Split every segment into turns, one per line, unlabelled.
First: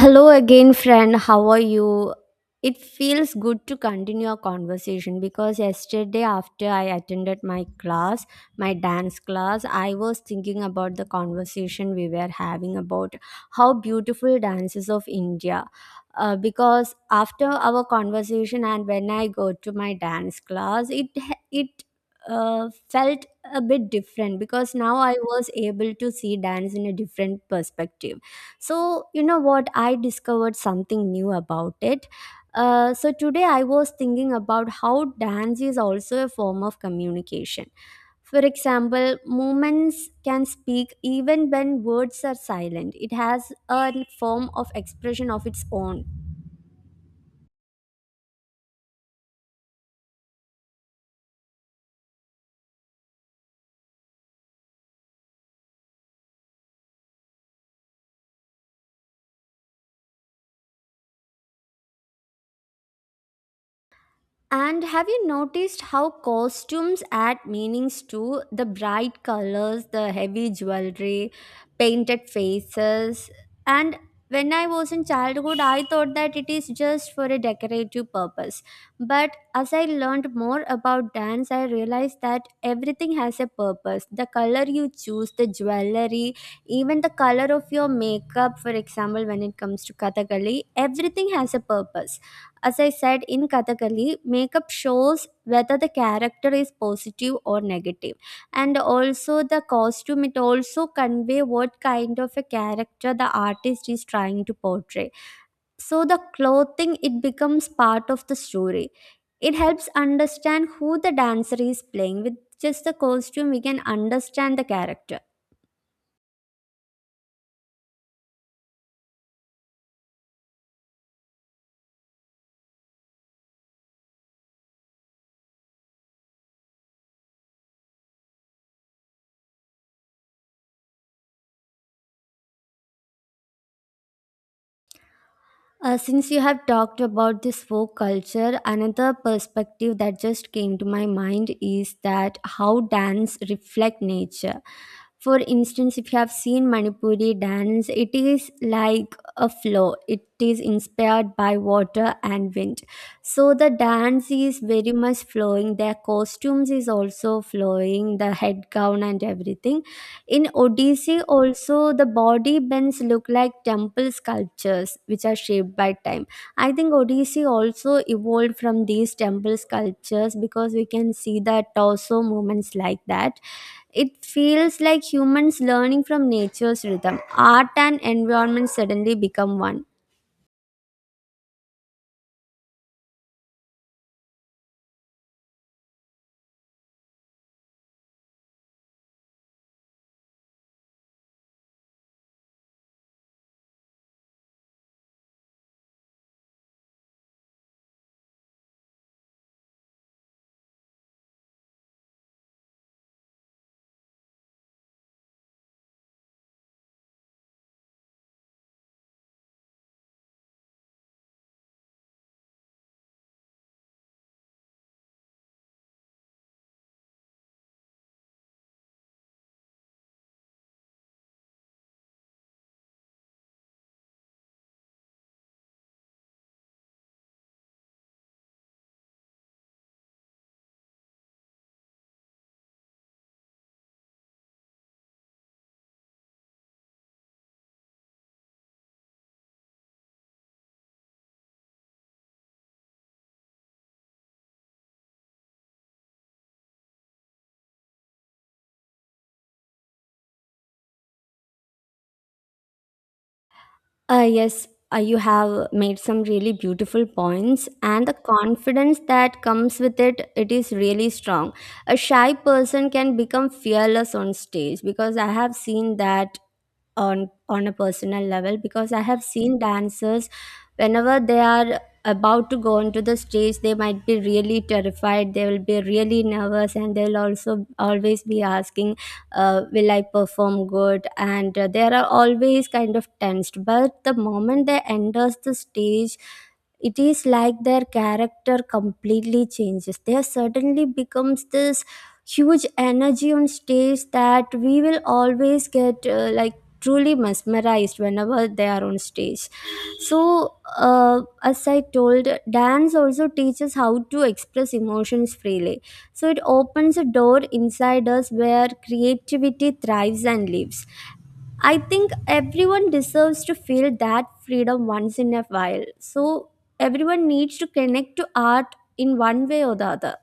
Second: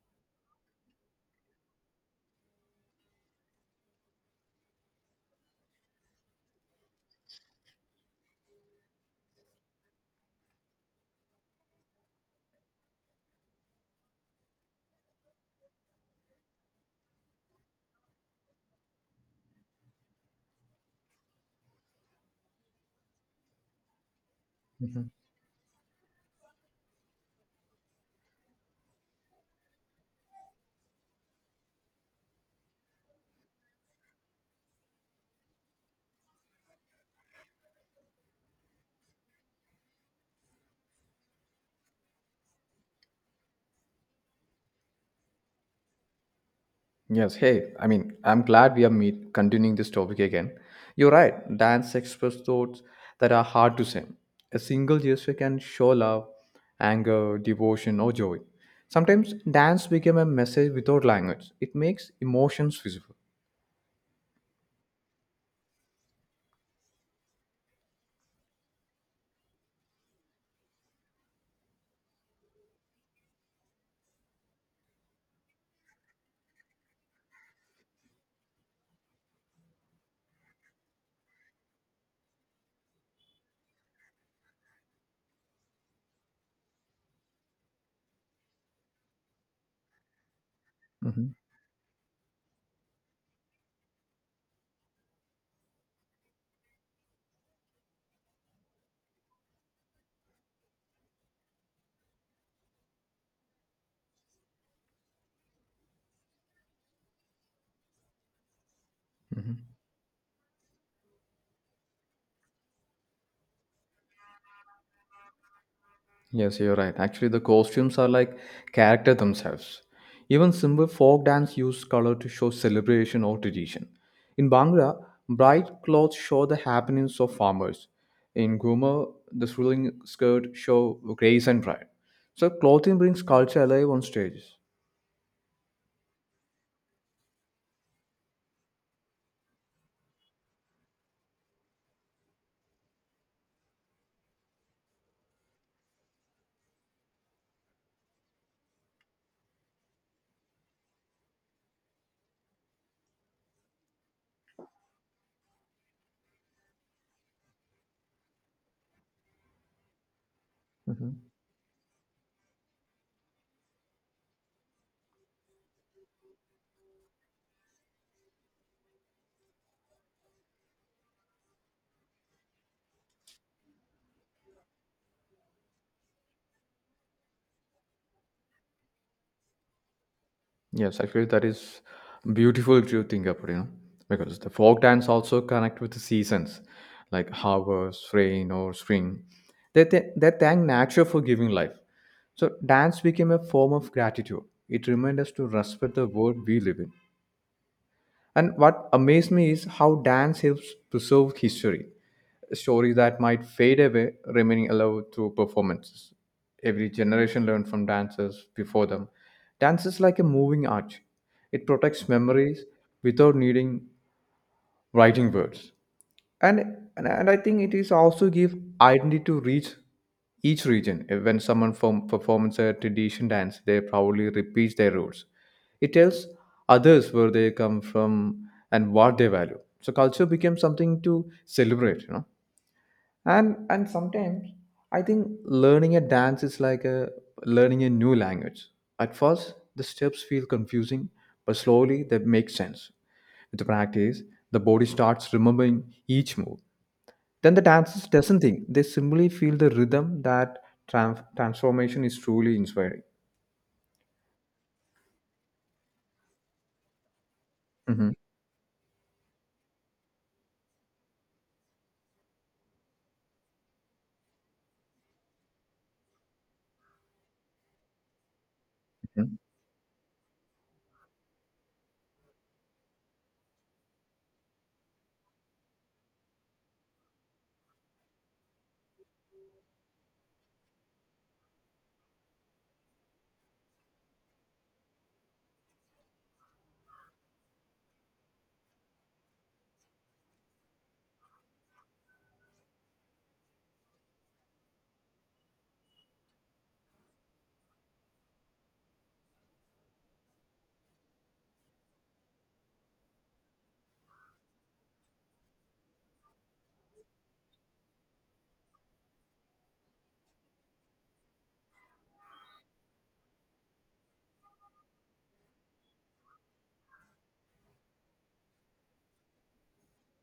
Hello again, friend. How are you? It feels good to continue our conversation because yesterday, after I attended my class, my dance class, I was thinking about the conversation we were having about how beautiful dances of India. Because after our conversation and when I go to my dance class, it felt a bit different because now
Mhm.
I was able to see dance in a different perspective so, you know what? I discovered something new about it. So today I was thinking about how dance is also a form of communication. For example, movements can speak even when words are silent. It has a form of expression of its own.
Yes. Hey, I mean, I'm glad we are meet continuing this topic again. You're right. Dance express thoughts that are hard to say. A single gesture can show love, anger, devotion, or joy. Sometimes dance became a message without language. It makes emotions visible.
And have you noticed how costumes add meanings too? The bright colors, the heavy jewelry, painted faces. And when I was in childhood, I thought that it is just for a decorative purpose. But as I learned more about dance, I realized that everything has a purpose. The color you choose, the jewelry, even the color of your makeup, for example, when it comes to Kathakali, everything has a purpose. As I said, in Kathakali, makeup shows whether the character is positive or negative, and also the costume, it also convey what kind of a character the artist is trying to portray. So the clothing, it becomes part of the story. It helps understand who the dancer is playing. With just the costume, we can understand the character.
Yes, you're right. Actually, the costumes are like character themselves. Even simple folk dance use color to show celebration or tradition. In Bhangra, bright clothes show the happenings of farmers. In Guma, the swirling skirt show grace and pride. So clothing brings culture alive on stages.
Since you have talked about this folk culture, another perspective that just came to my mind is that how dance reflect nature. For instance, if you have seen Manipuri dance, it is like a flow. It is inspired by water and wind. So the dance is very much flowing. Their costumes is also flowing, the head gown and everything. In Odissi, also, the body bends look like temple sculptures which are shaped by time. I think Odissi also evolved from these temple sculptures because we can see the torso movements like that. It feels like humans learning from nature's rhythm. Art and environment suddenly become one.
Yes, actually, that is beautiful to think about, you know, because the folk dance also connect with the seasons, like harvest, rain, or spring. They thank nature for giving life. So dance became a form of gratitude. It reminds us to respect the world we live in. And what amazed me is how dance helps preserve history stories that might fade away, remaining alive through performances. Every generation learned from dancers before them. Dance is like a moving arch. It protects memories without needing writing words. And, and I think it is also give identity to reach each region. Eh, when performs a tradition dance, they proudly repeat their roots. It tells others where they come from and what they value. So culture becomes something to celebrate, you know, and sometimes I think learning a dance is like a learning a new language. At first the steps feel confusing, but slowly they make sense. With practice, the body starts remembering each move. Then the dancers doesn't think, they simply feel the rhythm. That transformation is truly inspiring.
Yes, you have made some really beautiful points, and
Mhm.
the confidence that comes with it, it is really strong. A shy person can become fearless on stage because I have seen that on a personal level because I have
Mhm.
seen dancers whenever they are about to go onto the stage. They might be really terrified, they will be really nervous, and they'll also always be asking, will I perform good? And they are always kind of tensed, but the moment they enters the stage, it is like their character completely changes. They suddenly becomes this huge energy on stage that we will always get like truly mesmerized whenever they are on stage. So uh, as I told, dance also teaches how to express emotions freely, so it opens a door inside us where creativity thrives and lives. I think everyone deserves to feel that freedom once in a while. So everyone needs to connect to art in one way or the other.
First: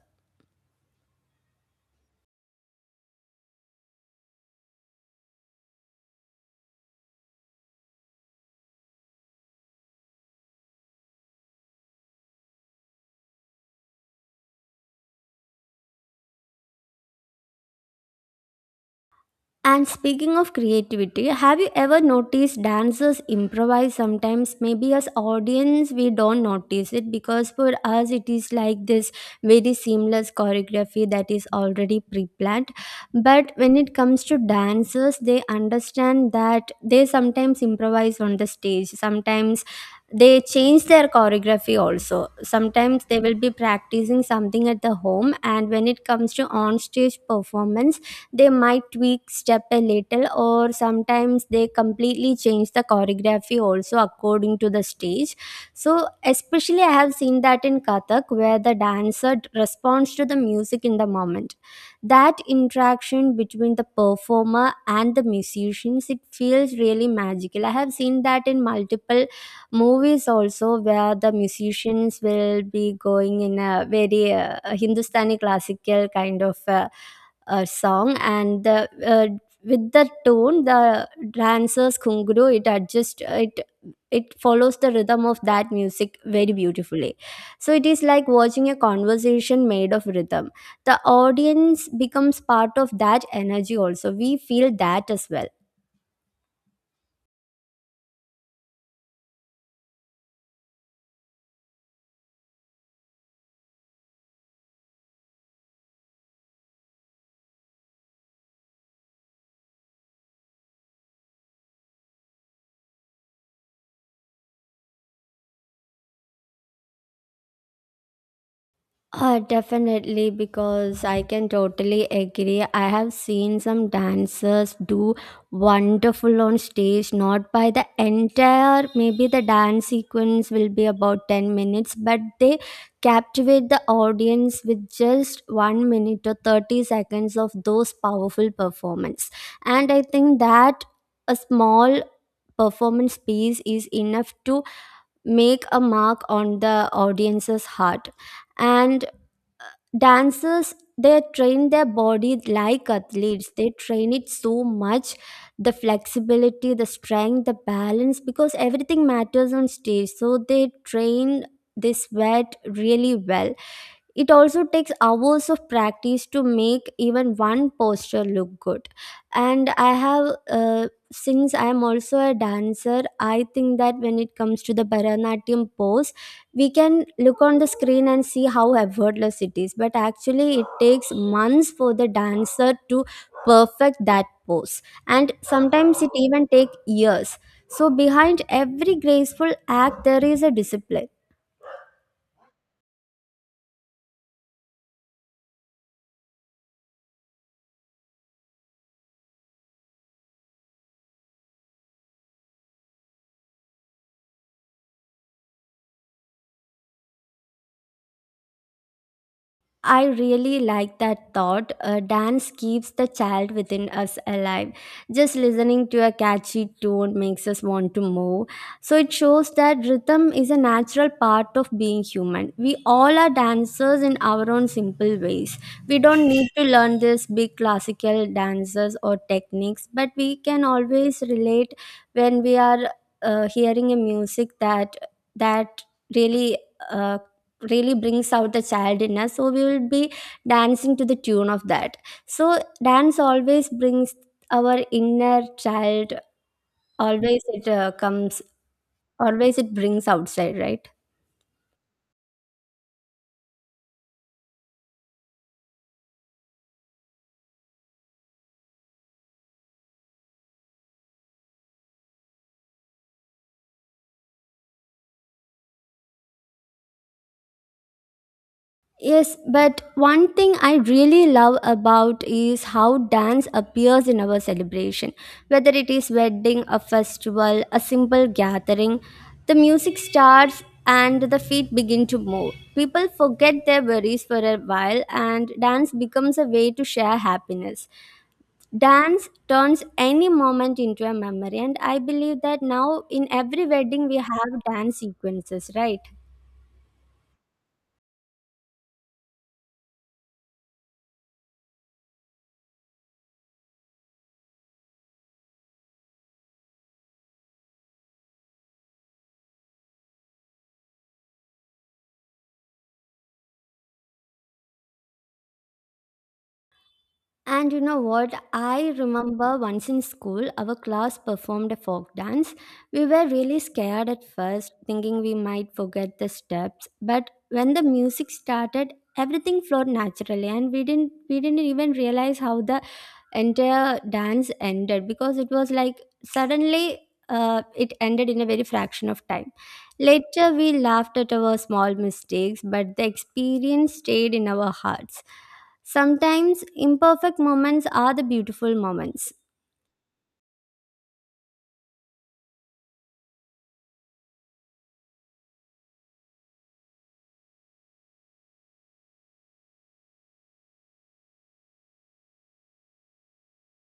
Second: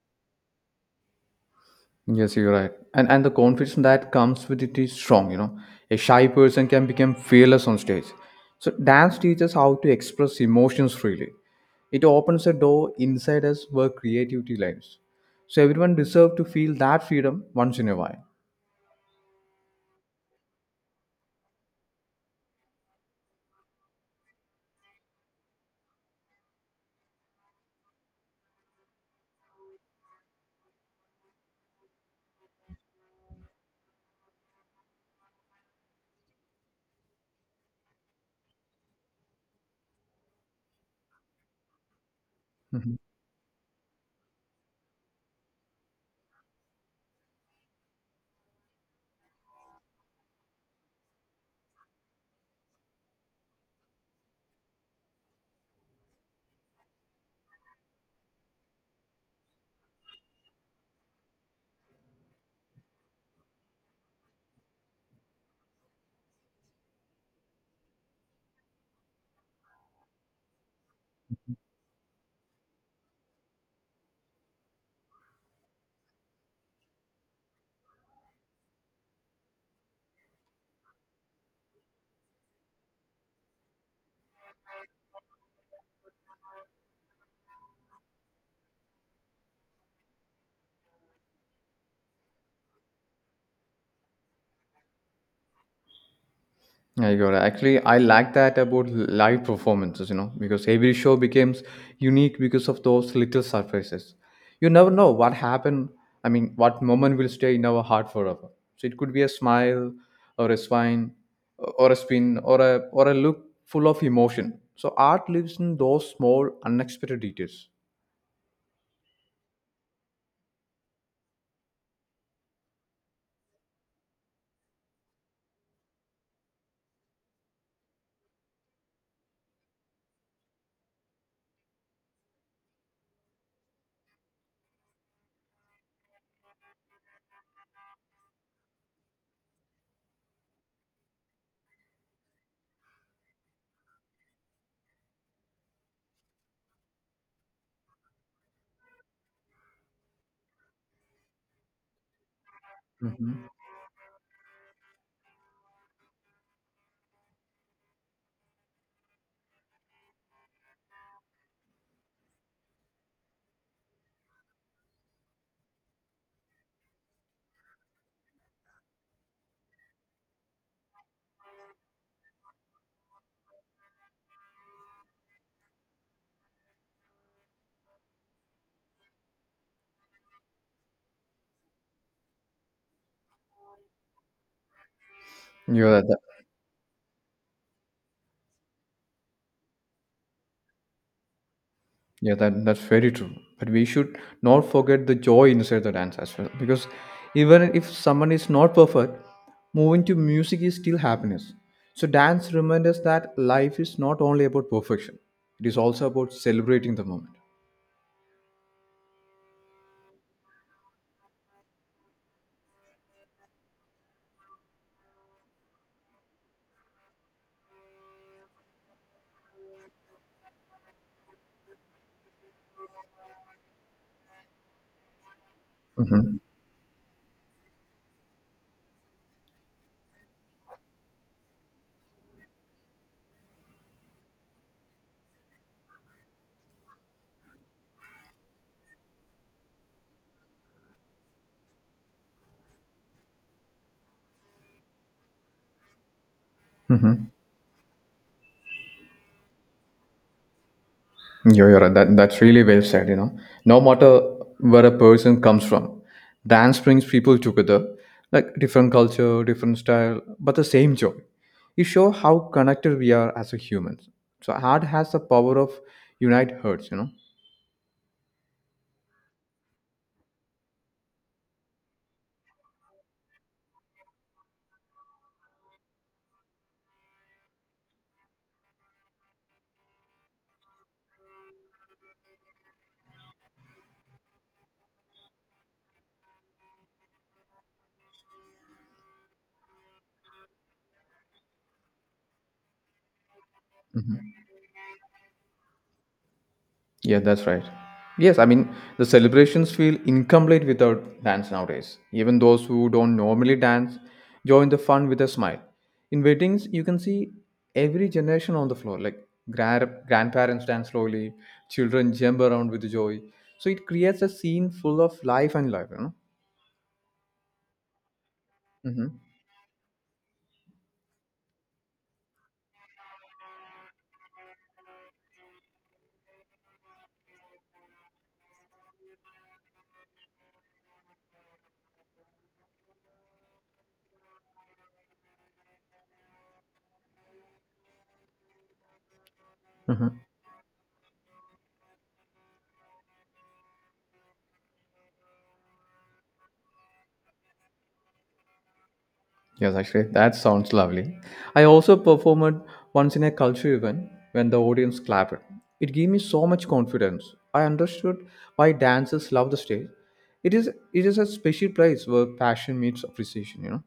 Yes, you're right. And the confidence that comes with it is strong, you know. A shy person can become fearless on stage. So dance teaches how to express emotions freely. It opens a door inside us where creativity lives. So everyone deserves to feel that freedom once in a while.
And speaking of creativity, have you ever noticed dancers improvise sometimes? Maybe as audience we don't notice it because for us it is like this very seamless choreography that is already pre-planned. But when it comes to dancers, they understand that they sometimes improvise on the stage. Sometimes they change their choreography. Also sometimes they will be practicing something at the home, and when it comes to on stage performance, they might tweak step a little, or sometimes they completely change the choreography also according to the stage. So especially I have seen that in kathak, where the responds to the music in the moment. That interaction between the performer and the musicians, it feels really magical. I have seen that in multiple movies also, where the musicians will be going in a very hindustani classical kind of song, and the with the tone, the dancer's kunguru, it adjusts it. It follows the rhythm of that music very beautifully. So it is like watching a conversation made of rhythm. The audience becomes part of that energy, also we feel that as well.
I got it. Actually, I like that about live performances, you know, because every show becomes unique because of those little surprises. You never know what happened. I mean, what moment will stay in our heart forever. So it could be a smile, or a swine, or a spin, or a look full of emotion. So art lives in those small, unexpected details.
Definitely, because I can totally agree. I have seen some dancers do wonderful on stage, not by the entire, maybe the dance sequence will be about 10 minutes, but they captivate the audience with just 1 minute or 30 seconds of those powerful performance. And I think that a small performance piece is enough to make a mark on the audience's heart. And dancers, they train their body like
Mhm.
athletes. They train it so much, the flexibility, the strength, the balance, because everything matters on stage. So they train, they sweat really well. It also takes hours of practice to make even one posture look good. And I have, since I am also a dancer, I think that when it comes to the Bharatanatyam pose, we can look on the screen and see how effortless it is. But actually, it takes months for the dancer to perfect that pose. And
You're
sometimes
right.
it even takes years. So, behind every graceful act, there is a discipline.
Yeah, that's very true. But we should not forget the joy inside the dance as well, because even if someone is not perfect, moving to music is still happiness. So dance reminds us that life is not only about perfection; it is also about celebrating the moment.
I really like that thought. Dance keeps the child within us alive. Just listening to a catchy tune makes us want to move. So it shows that rhythm is a natural part of being human. We all are dancers in our own simple ways. We don't need to learn these big classical dances or techniques, but we can always relate when we are hearing a music that really uh, really brings out the child in us. So we will be dancing to the tune of that. So dance always brings our inner child, always it comes, always it brings outside, right?
You're right. That's really well said, you know. No matter where a person comes from, dance brings people together, like different culture, different style, but the same joy. It shows how connected we are as a humans. So art has the power of unite hearts, you know.
Yes, but one thing I really love about is how dance appears in our celebration. Whether it is wedding, a festival, a simple gathering, the music starts and the feet begin to move. People forget their worries for a while, and dance becomes a way to share happiness. Dance turns any moment into a memory, and I believe that now in every wedding we have dance sequences, right?
Yeah, that's right. Yes, I mean, the celebrations feel incomplete without dance nowadays. Even those who don't normally dance join the fun with a smile. In weddings, you can see every generation on the floor, like grandparents dance slowly, children jump around with joy. So it creates a scene full of life and love, you know?
And you know what? I
Mm-hmm.
remember once in school, our class performed a folk dance. We were really scared at first, thinking we might forget the steps. But when the music started, everything flowed naturally, and we didn't even realize how the entire dance ended because it was like suddenly it ended in a very fraction of time.
Mm-hmm.
Later, we laughed at our small mistakes, but the experience stayed in our hearts. Sometimes imperfect moments are the beautiful moments.
Yes, actually, that sounds lovely. I also performed once in a culture event when the audience clapped. It gave me so much confidence. I understood why dancers love the stage. It is it is a special place where passion meets appreciation. You know.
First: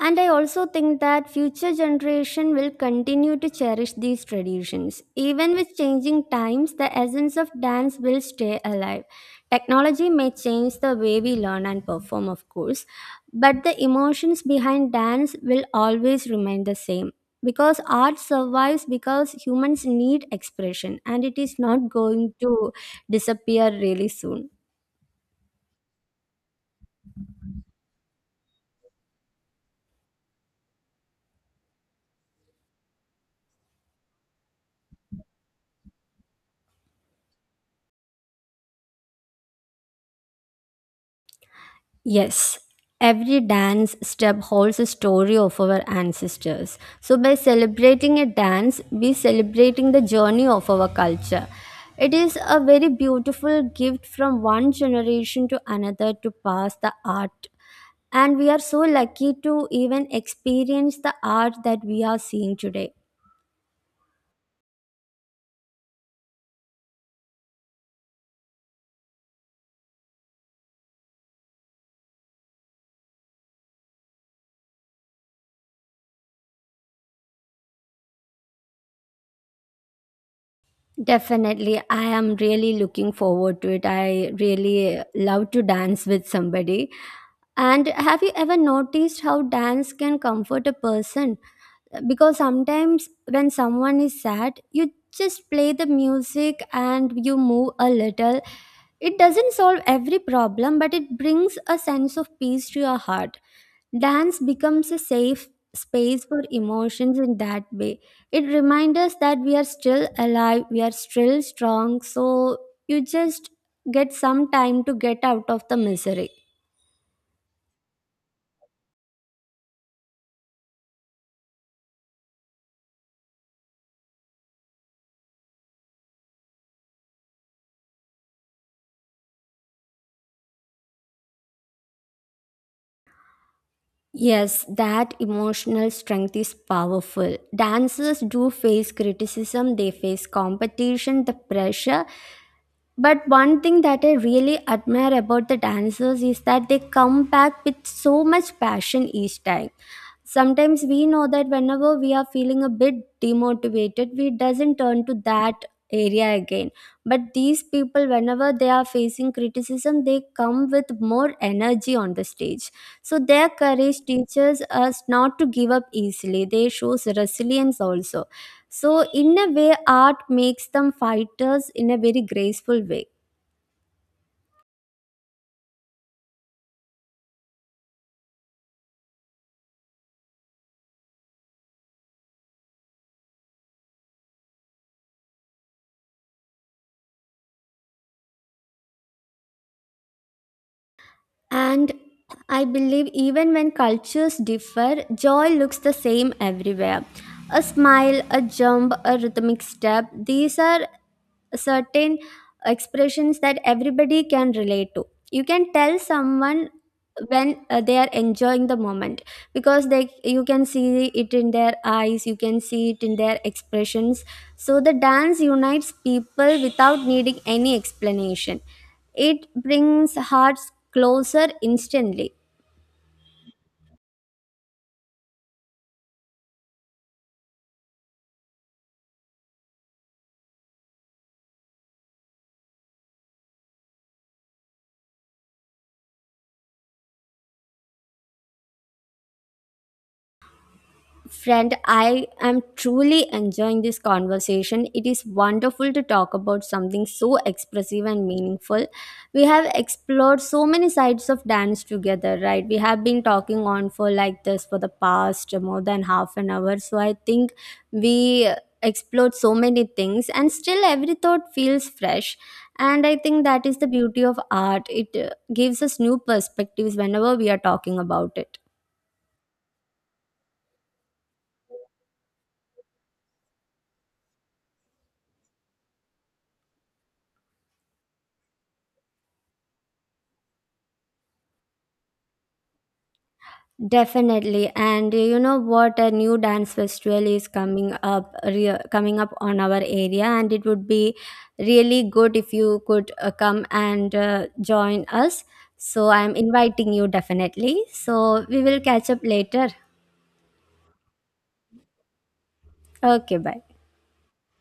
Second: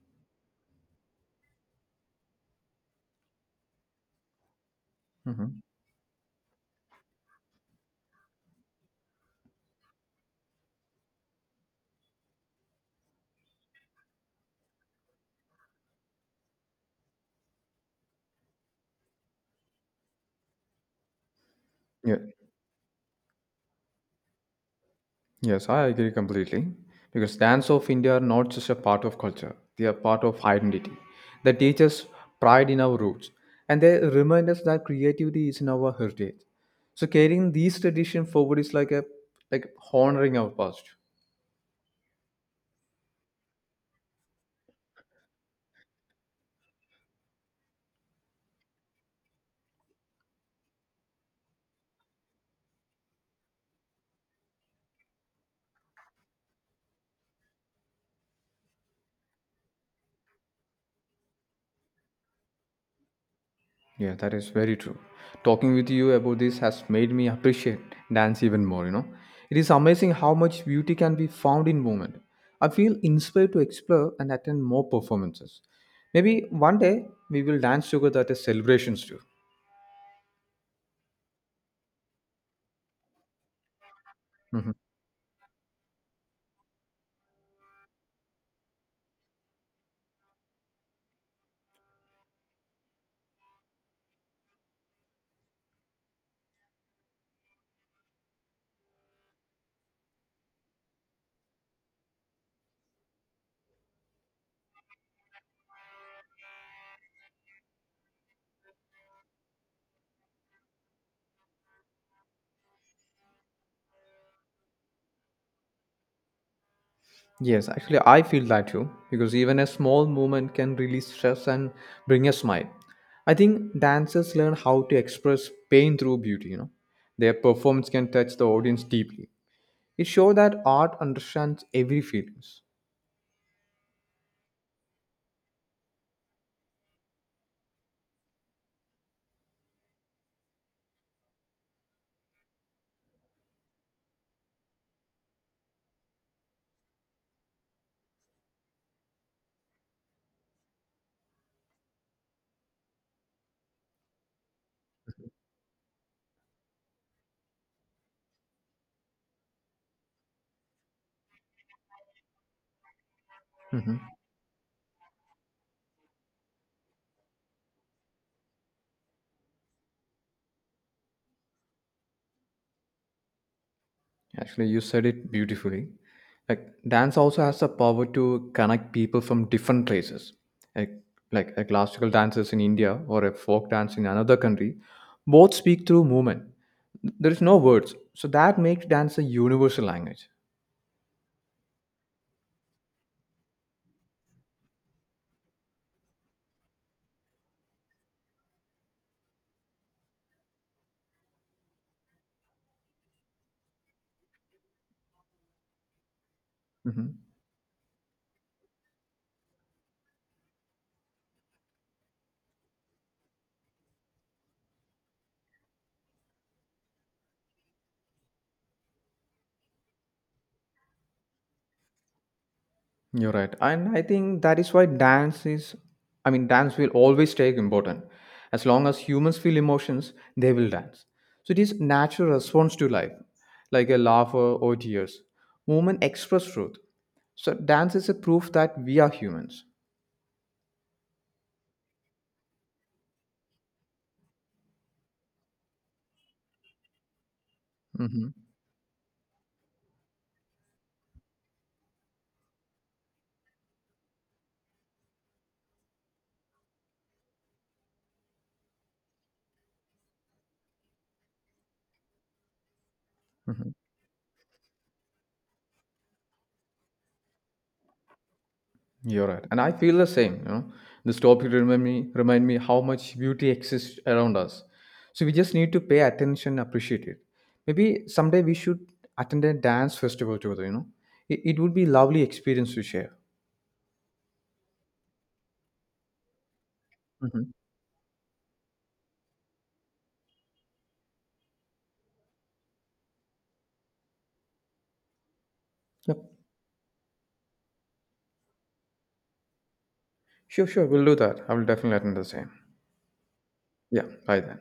And I also think that future generation will continue to cherish these traditions. Even
Hmm.
with changing times, the essence of dance will stay alive. Technology may change the way we learn and perform, of course, but the emotions behind dance will always remain the same. Because art survives because humans need expression, and it is not
Yeah.
going to disappear really soon.
Yes, I agree completely. Because dance of India are not just a part of culture, they are part of identity. They teach us pride in our roots and they remind us that creativity is in our heritage. So carrying these traditions forward is like a like honoring our past.
Yes, every dance step holds a story of our ancestors. So, by celebrating a dance, we celebrating the journey of our culture. It is a very beautiful gift from one generation to another to pass the art. And we are so lucky to even experience the art that we are seeing today.
Yeah, that is very true. Talking with you about this has made me appreciate dance even more, you know. It is amazing how much beauty can be found in movement. I feel inspired to explore and attend more performances. Maybe one day we will dance together at a celebrations too.
Definitely. I am really looking forward to it. I
Mhm.
really love to dance with somebody. And have you ever noticed how dance can comfort a person? Because sometimes when someone is sad, you just play the music and you move a little. It doesn't solve every problem, but it brings a sense of peace to your heart. Dance becomes a safe space for emotions in that way. It reminds us that we are still alive, we are still strong, so you just get some time to get out of the misery.
Yes, actually I feel that too because even a small movement can release stress and bring a smile. I think dancers learn how to express pain through beauty, you know. Their performance can touch the audience deeply. It shows that art understands every feelings.
Yes, that emotional strength is powerful. Dancers do face criticism, they face competition, the pressure. But one thing that I really admire about the dancers is that they come back with so much passion each time. Sometimes we know that whenever we are feeling a bit demotivated, we doesn't turn to that area again. But these people, whenever they are facing criticism, they come with more energy on the stage. So their
Mhm.
courage teaches us not to give up easily. They shows resilience also. So, in a way, art makes them fighters in a very graceful way.
Actually, you said it beautifully. Like dance also has the power to connect people from different places. Like, like a classical dances in India or a folk dance in another country, both speak through movement. There is no words, so that makes dance a universal language.
And I believe even when cultures differ, joy looks the same everywhere. A smile, a jump, a rhythmic step, these are certain expressions that everybody can relate to. You can tell someone
Mhm.
when they are enjoying the moment, because they, you can see it in their eyes, you can see it in their expressions. So the dance unites people without needing any explanation. It brings hearts closer instantly.
You're right. And I think that is why I mean, dance will always stay important. As long as humans feel emotions, they will dance. So it is natural response to life, like a laugh or tears. Movement express truth. So dance is a proof that we are humans.
Friend, I am truly enjoying this conversation. It is wonderful to talk about something so expressive
Hmm.
and meaningful. We have explored so many sides of dance together, right? We have been talking on for like this for the past more than half an hour. So I think we explored so many things, and still every thought feels fresh. And I think that is the beauty of art. It gives us new perspectives whenever we are talking about it.
You're right, and I feel the same. You know, this topic remind me how much beauty exists around us. So we just need to pay attention, appreciate it. Maybe someday we should attend a dance festival together. You know, it would be lovely experience to share.
Definitely, and you know what? A new dance festival is
Hmm.
coming up, coming up on our area, and it would be really good if you could come and join us. So
Yep.
I'm inviting you definitely. So we will catch up later.
Sure, sure, we'll do that. I will definitely attend the same.
Okay, bye.
Yeah, bye then.